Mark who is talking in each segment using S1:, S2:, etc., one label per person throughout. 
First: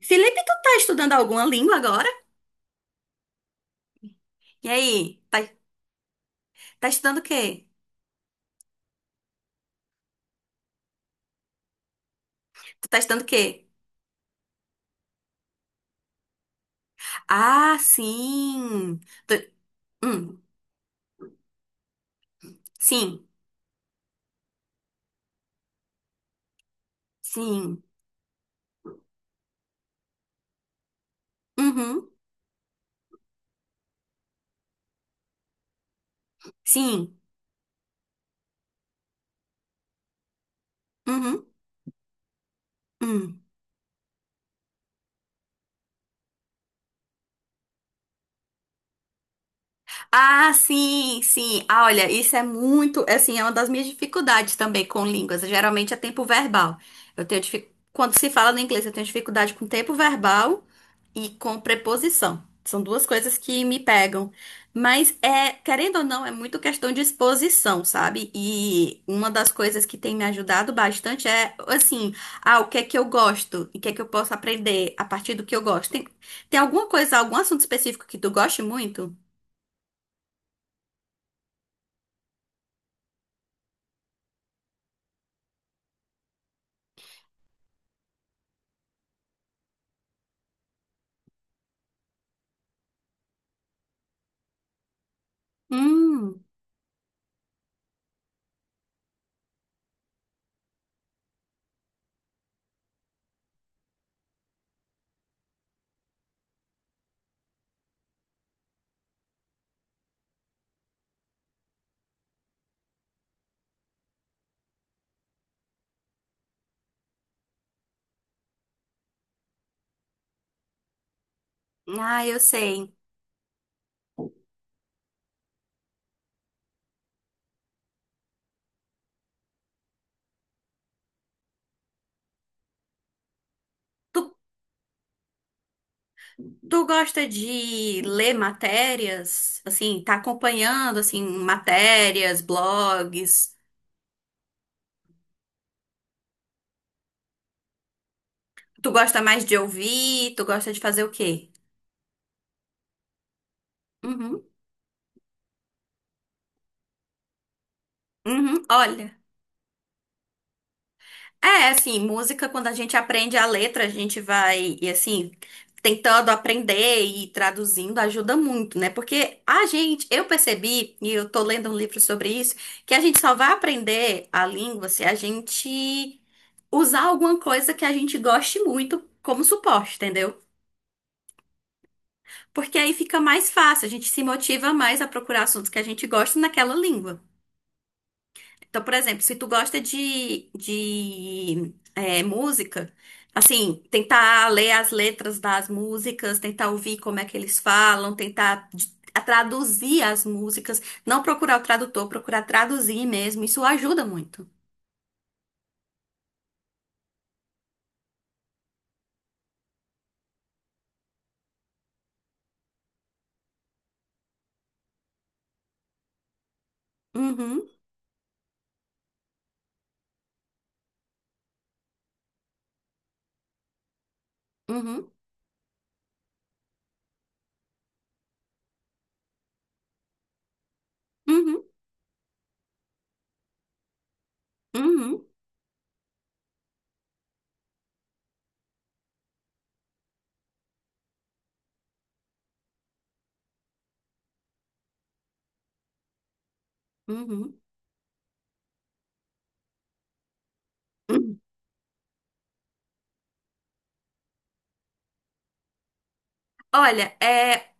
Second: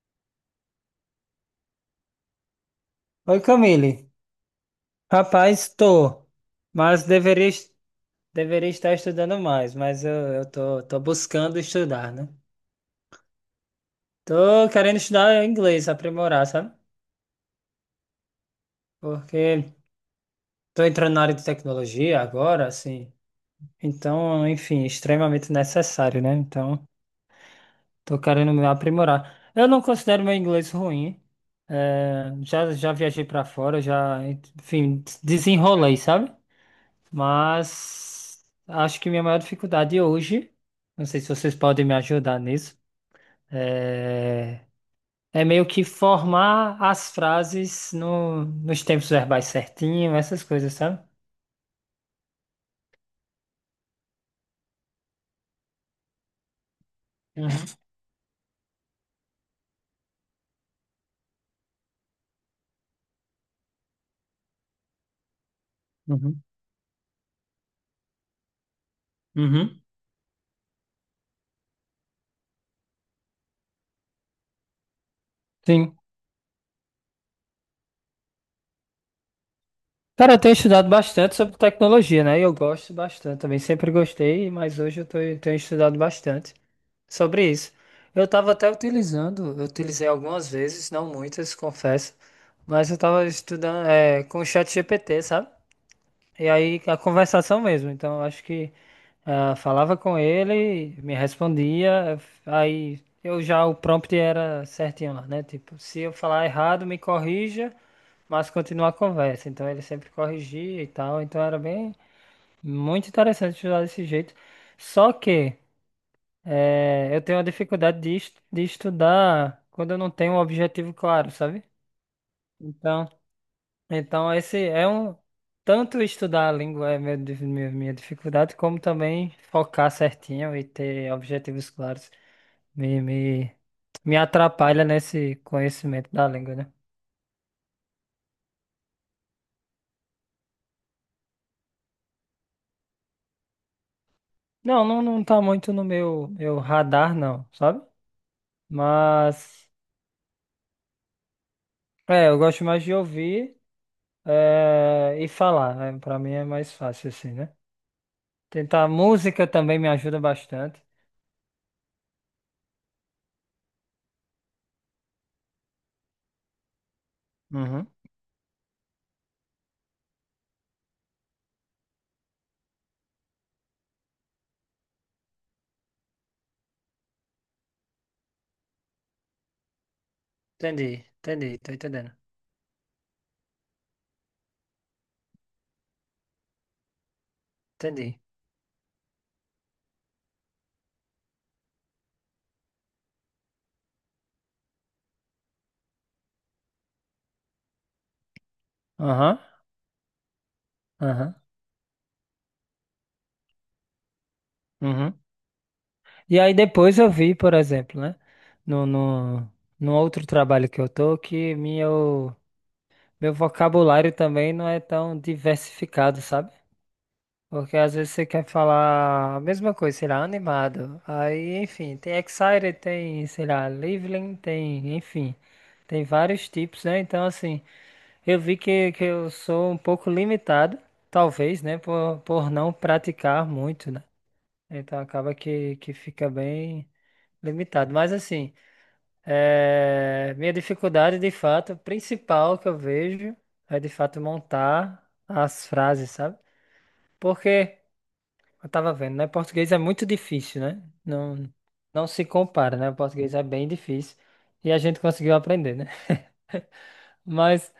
S1: Felipe, tu tá estudando alguma língua agora?
S2: Oi, Camille.
S1: E aí? Tá,
S2: Rapaz, tô,
S1: tá
S2: mas
S1: estudando o
S2: deveria,
S1: quê?
S2: deveria estar estudando mais, mas eu tô, tô buscando estudar, né?
S1: Tu tá estudando o quê?
S2: Tô querendo estudar inglês, aprimorar, sabe?
S1: Ah, sim. Tu-
S2: Porque
S1: hum,
S2: tô entrando na área de tecnologia agora, assim.
S1: sim.
S2: Então, enfim, extremamente necessário, né? Então,
S1: Sim.
S2: tô querendo me aprimorar. Eu não considero meu inglês ruim.
S1: Uhum.
S2: É, já, já viajei para fora, já, enfim, desenrolei, sabe?
S1: Sim.
S2: Mas acho que minha maior dificuldade hoje, não sei se
S1: Uhum.
S2: vocês podem me ajudar nisso,
S1: Hum.
S2: é, é meio que formar as frases no... nos tempos verbais certinho, essas
S1: Ah,
S2: coisas, sabe?
S1: sim, sim. Ah, olha, isso é muito, assim, é uma das minhas dificuldades também com línguas. Geralmente é tempo verbal.
S2: Uhum,
S1: Quando se fala no inglês, eu tenho dificuldade com tempo verbal e com preposição. São duas coisas que me pegam. Mas é, querendo ou não, é
S2: uhum,
S1: muito questão de exposição, sabe? E uma das
S2: uhum.
S1: coisas que tem me ajudado bastante é, assim, ah, o que é que eu gosto? E o que é que eu posso aprender a partir do que eu gosto?
S2: Sim.
S1: Tem alguma coisa, algum assunto específico que tu goste muito?
S2: Cara, eu tenho estudado bastante sobre tecnologia, né? E eu gosto bastante também, sempre gostei, mas hoje eu tenho estudado bastante sobre isso. Eu estava até utilizando, eu utilizei algumas vezes, não muitas, confesso, mas eu estava estudando é, com o ChatGPT, sabe?
S1: Hum.
S2: E aí a conversação mesmo. Então eu acho que ah, falava com ele, me respondia, aí eu já o prompt era certinho lá, né? Tipo, se eu falar errado, me corrija, mas continua a conversa. Então ele sempre corrigia e tal. Então era bem muito interessante estudar desse jeito. Só que eu tenho uma dificuldade de, de estudar quando eu não tenho um objetivo claro, sabe?
S1: Ah, eu sei.
S2: Então então, esse é um. Tanto estudar a língua é meu, minha dificuldade, como também focar certinho e ter objetivos claros me, me, me
S1: Tu,
S2: atrapalha nesse conhecimento da língua, né?
S1: tu gosta de ler matérias? Assim, tá acompanhando, assim, matérias, blogs?
S2: Não, não, não tá muito no meu, meu radar, não, sabe?
S1: Tu gosta mais de
S2: Mas,
S1: ouvir? Tu gosta de fazer o quê?
S2: é, eu gosto mais de ouvir
S1: Uhum,
S2: é, e falar, né? Pra mim é mais fácil assim, né?
S1: uhum.
S2: Tentar
S1: Olha.
S2: música também me ajuda bastante.
S1: É, assim, música, quando a gente aprende a letra, a gente vai, e assim, tentando aprender e
S2: Uhum.
S1: traduzindo ajuda muito, né? Porque a gente, eu percebi, e eu tô lendo um livro sobre isso, que a gente só vai aprender a língua se a gente usar alguma coisa que a gente goste muito como suporte, entendeu?
S2: Entendi, entendi, tô entendendo.
S1: Porque aí fica mais fácil, a gente se motiva mais a procurar assuntos que a gente gosta naquela língua.
S2: Entendi.
S1: Então, por exemplo, se tu gosta de música, assim, tentar ler as letras das músicas, tentar ouvir como é que eles falam, tentar a
S2: Aham,
S1: traduzir as músicas, não
S2: aham.
S1: procurar o tradutor, procurar traduzir mesmo, isso ajuda muito.
S2: Uhum. E aí depois eu vi, por exemplo, né? No, no, no outro trabalho que eu tô, que meu vocabulário também não é tão diversificado, sabe?
S1: Uhum,
S2: Porque às vezes você quer falar a mesma coisa, sei lá, animado. Aí, enfim, tem excited, tem, sei lá, lively, tem,
S1: uhum,
S2: enfim, tem vários tipos, né? Então, assim, eu vi que eu sou um pouco limitado, talvez,
S1: uhum,
S2: né? Por não praticar muito, né? Então
S1: uhum,
S2: acaba que fica bem. Limitado. Mas assim, é, minha dificuldade de fato, principal que eu vejo é de fato montar as frases, sabe?
S1: uhum,
S2: Porque eu tava vendo, né? Português é muito difícil, né?
S1: uhum.
S2: Não, não se compara, né? O português é bem difícil e a gente conseguiu aprender, né?
S1: Olha,
S2: Mas,
S1: é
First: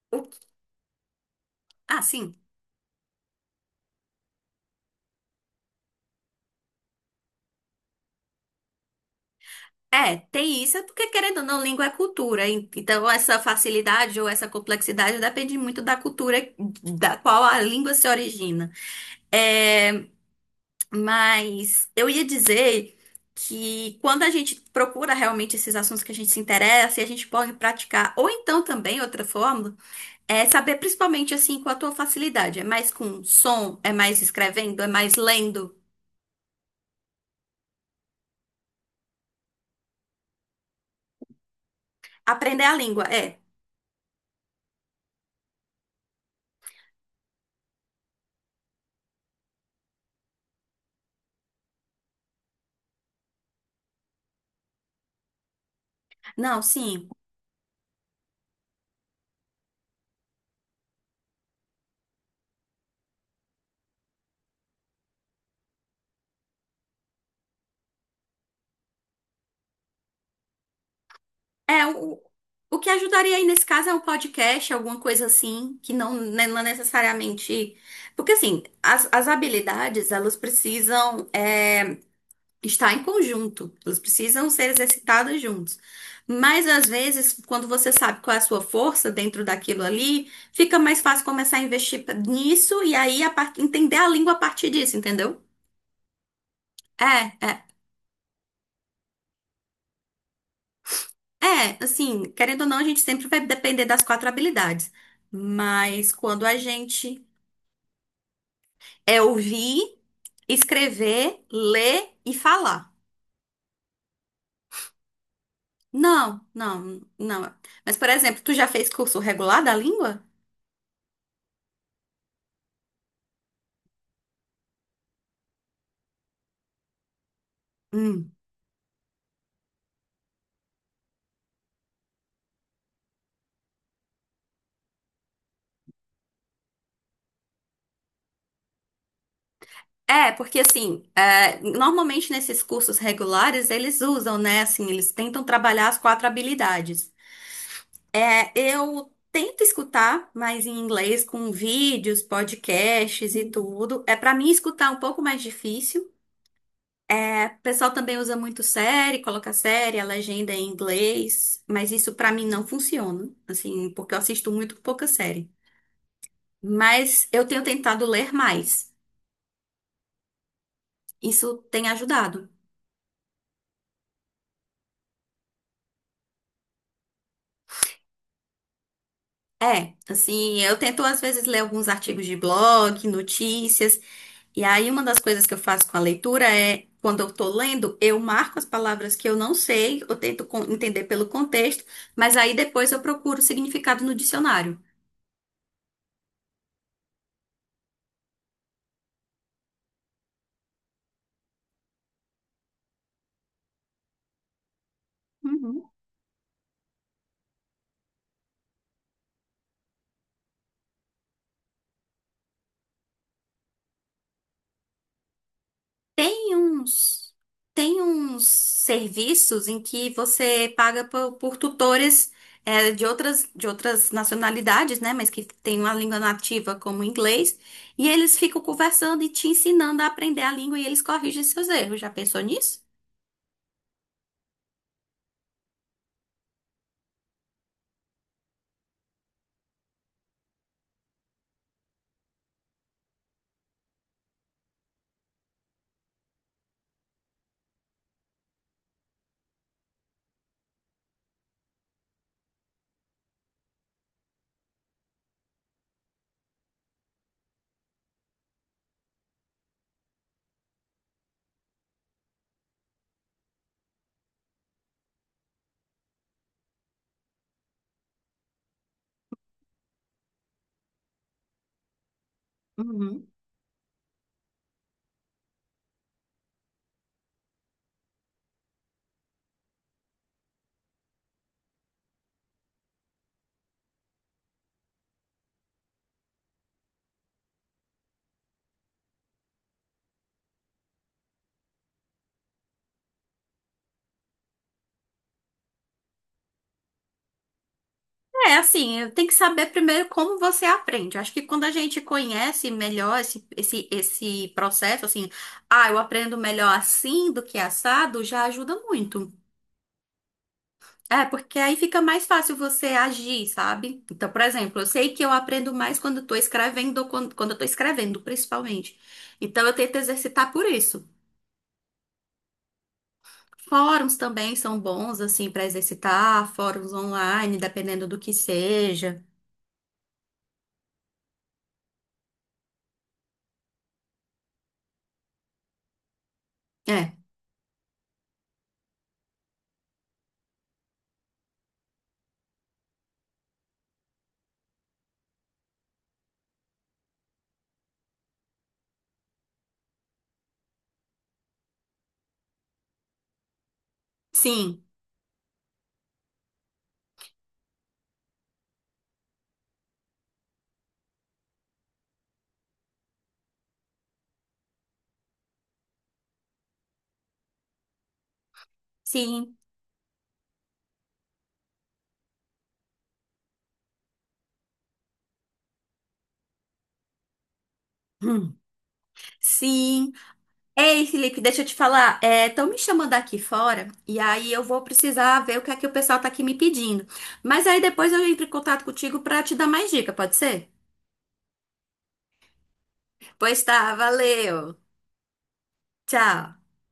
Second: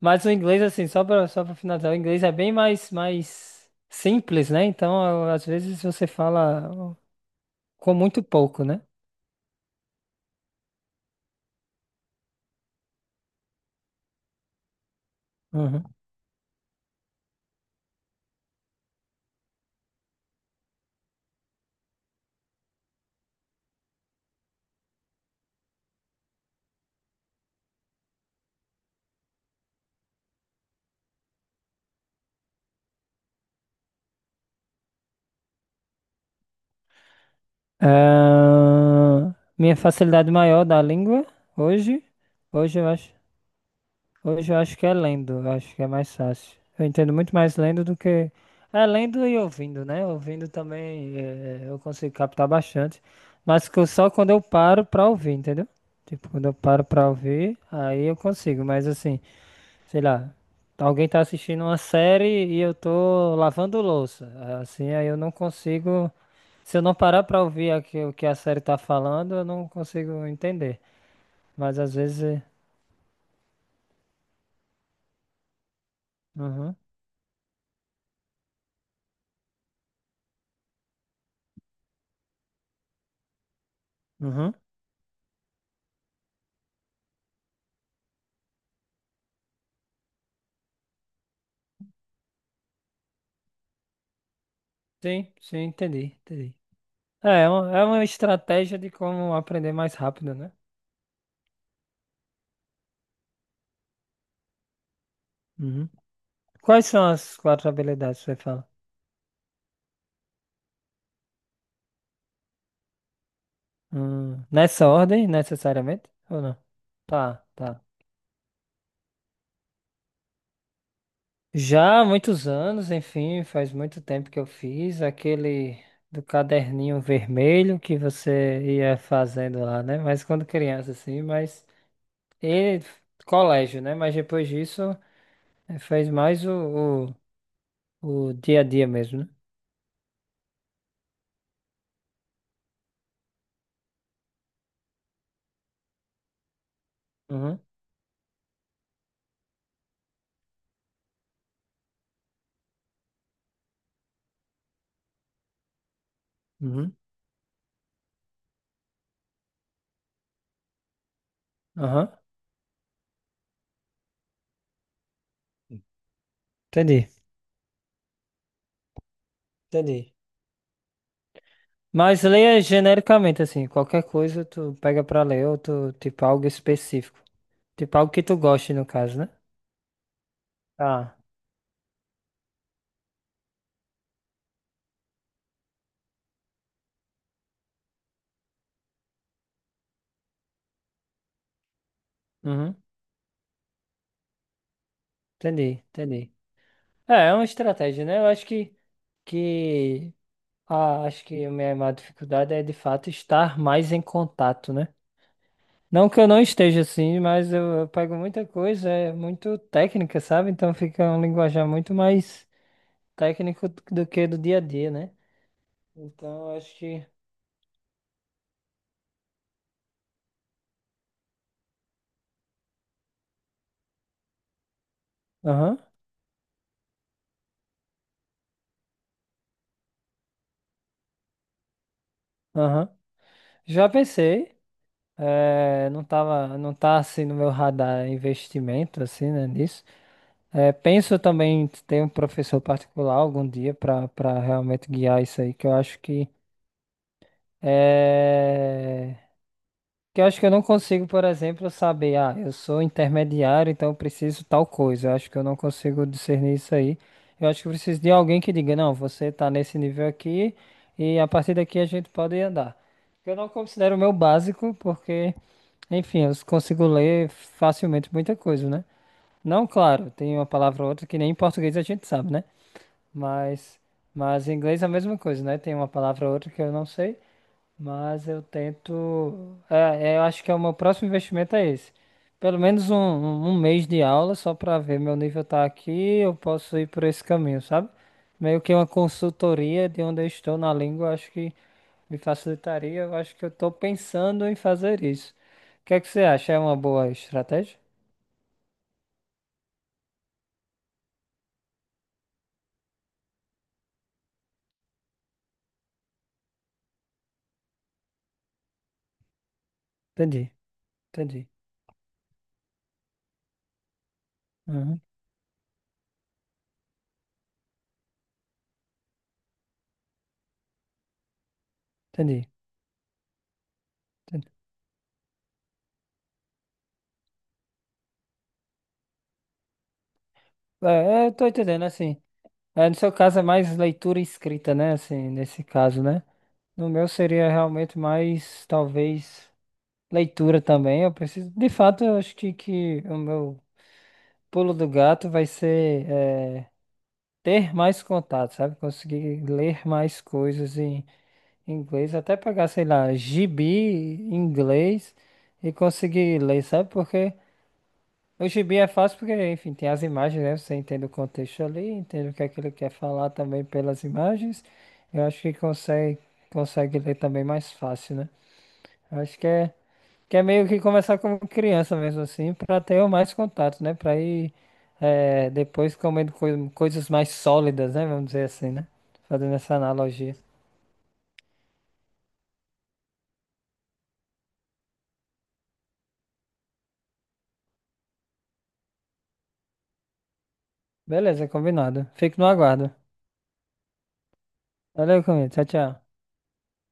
S2: mas
S1: o
S2: o inglês, assim, só para finalizar, o
S1: ah,
S2: inglês é
S1: sim.
S2: bem mais, mais simples, né? Então, às vezes você fala com muito pouco, né?
S1: É, tem isso, é porque querendo ou não, língua é cultura. Então, essa facilidade ou essa complexidade depende muito
S2: Uhum.
S1: da cultura da qual a língua se origina. É, mas eu ia dizer que quando a gente procura realmente esses assuntos que a gente se interessa e a gente pode praticar, ou então também outra forma, é saber principalmente assim com a tua facilidade. É mais com som, é mais escrevendo, é mais lendo.
S2: Ah, minha facilidade maior da língua hoje,
S1: Aprender a
S2: hoje eu
S1: língua,
S2: acho,
S1: é.
S2: hoje eu acho que é lendo, eu acho que é mais fácil. Eu entendo muito mais lendo do que é lendo e ouvindo, né? Ouvindo também eu consigo captar bastante, mas que eu só quando eu paro pra ouvir, entendeu? Tipo, quando eu
S1: Não,
S2: paro pra
S1: sim.
S2: ouvir, aí eu consigo, mas assim, sei lá, alguém tá assistindo uma série e eu tô lavando louça, assim, aí eu não consigo se eu não parar pra ouvir aqui o que a série tá falando, eu não consigo entender. Mas
S1: É,
S2: às vezes.
S1: o que ajudaria aí nesse caso é um podcast, alguma coisa assim, que não, né, não é
S2: Uhum,
S1: necessariamente. Porque, assim, as habilidades, elas precisam estar em conjunto, elas precisam
S2: uhum.
S1: ser exercitadas juntos. Mas, às vezes, quando você sabe qual é a sua força dentro daquilo ali, fica mais fácil começar a investir nisso e aí a entender a língua a partir disso,
S2: Sim,
S1: entendeu?
S2: sim, entendi, entendi.
S1: É, é.
S2: É uma estratégia de como aprender mais rápido, né?
S1: É, assim, querendo ou não, a gente sempre vai depender das quatro habilidades.
S2: Uhum.
S1: Mas quando a
S2: Quais são
S1: gente
S2: as quatro habilidades que você fala?
S1: é ouvir, escrever, ler e falar.
S2: Nessa ordem, necessariamente? Ou
S1: Não,
S2: não?
S1: não,
S2: Tá,
S1: não.
S2: tá.
S1: Mas, por exemplo, tu já fez curso regular da língua?
S2: Já há muitos anos, enfim, faz muito tempo que eu fiz aquele do caderninho vermelho que
S1: Hum.
S2: você ia fazendo lá, né? Mas quando criança, assim, mas. E colégio, né? Mas depois disso fez mais o, o dia a dia mesmo, né?
S1: É, porque assim, é, normalmente nesses cursos regulares eles usam, né? Assim, eles tentam trabalhar as quatro habilidades.
S2: Uhum,
S1: É, eu tento escutar mais em inglês com vídeos, podcasts e tudo. É para mim escutar é um pouco mais difícil.
S2: uhum,
S1: É, o pessoal também usa muito série, coloca série, a legenda é em inglês, mas
S2: aham.
S1: isso para mim não funciona, assim, porque eu assisto muito pouca série.
S2: Entendi,
S1: Mas eu tenho tentado ler mais.
S2: entendi.
S1: Isso tem
S2: Mas
S1: ajudado.
S2: leia genericamente, assim, qualquer coisa tu pega pra ler ou tu, tipo, algo específico. Tipo, algo que tu goste, no caso, né?
S1: É, assim, eu tento
S2: Ah,
S1: às vezes ler alguns artigos de blog, notícias, e aí uma das coisas que eu faço com a leitura é, quando eu tô lendo, eu marco as palavras que eu não sei, eu tento entender pelo contexto, mas aí
S2: uhum,
S1: depois eu procuro o significado no dicionário.
S2: entendi, entendi. É, é uma estratégia, né? Eu acho que, ah, acho que a minha maior dificuldade é, de fato, estar mais em contato, né?
S1: Uhum.
S2: Não que eu não esteja assim, mas eu pego muita coisa, é muito técnica, sabe? Então fica um linguajar muito mais técnico do que do dia a dia, né? Então
S1: Tem
S2: eu acho que.
S1: uns, tem uns serviços em que você paga por tutores é, de outras nacionalidades, né? Mas que
S2: Aham,
S1: tem uma língua nativa como o inglês, e eles ficam conversando e te ensinando a aprender a língua e eles corrigem seus erros. Já pensou nisso?
S2: aham. Já pensei, não tava, não tá assim no meu radar investimento, assim, né, nisso. Penso também em ter um professor particular algum dia para realmente guiar isso aí, que eu acho que. eh, Que eu acho que eu não consigo, por exemplo, saber, ah, eu sou intermediário, então eu preciso tal coisa. Eu acho que eu não consigo discernir isso aí. Eu acho que eu preciso de alguém que diga, não, você tá nesse nível aqui e a partir daqui a gente pode andar. Eu não considero o meu básico, porque, enfim, eu consigo ler facilmente muita coisa, né? Não, claro, tem uma palavra ou outra que nem em português a gente sabe, né?
S1: Uhum.
S2: Mas, mas em inglês é a mesma coisa, né? Tem uma palavra ou outra que eu não sei. Mas eu tento. É, é, eu acho que é o meu próximo investimento é esse. Pelo menos um mês de aula, só para ver meu nível tá aqui, eu posso ir por esse caminho, sabe? Meio que uma consultoria de onde eu estou na língua, eu acho que me facilitaria. Eu acho que eu estou pensando em fazer isso. O que é que você acha? É uma boa estratégia?
S1: É, assim, tem que saber primeiro como você aprende. Eu acho que quando a gente conhece melhor esse processo, assim, ah, eu aprendo melhor assim do que assado, já ajuda muito.
S2: Entendi,
S1: É,
S2: entendi.
S1: porque aí fica mais fácil você agir, sabe? Então, por exemplo, eu
S2: Uhum,
S1: sei que eu aprendo mais quando estou escrevendo, ou quando eu tô escrevendo, principalmente. Então, eu tento exercitar por isso.
S2: entendi.
S1: Fóruns
S2: Entendi.
S1: também são bons, assim, para exercitar, fóruns online, dependendo do que seja.
S2: É, é, eu tô entendendo, assim. É, no seu caso é mais leitura e escrita, né? Assim, nesse caso, né? No meu
S1: É,
S2: seria realmente mais, talvez, leitura também. Eu preciso, de fato, eu acho que o meu pulo do gato vai ser ter mais contato, sabe? Conseguir ler mais coisas em inglês, até pegar, sei lá, gibi em
S1: sim,
S2: inglês e conseguir ler, sabe? Porque o gibi é fácil porque, enfim, tem as imagens, né? Você entende o contexto ali, entende o que é que ele quer falar também pelas imagens. Eu acho que consegue, consegue ler também mais fácil, né? Acho que
S1: sim.
S2: é Que é meio que começar como criança mesmo assim, para ter mais contato, né? Para ir depois comendo coisas mais sólidas, né? Vamos dizer
S1: Hum,
S2: assim, né? Fazendo essa
S1: sim.
S2: analogia.
S1: Ei, Felipe, deixa eu te falar. Estão me chamando aqui fora e aí eu vou precisar ver o que é que o pessoal tá aqui me pedindo. Mas aí depois eu entro em contato contigo para te dar mais dica, pode ser?
S2: Beleza, combinado. Fico no aguardo.
S1: Pois tá, valeu.
S2: Valeu, comigo. Tchau, tchau.
S1: Tchau.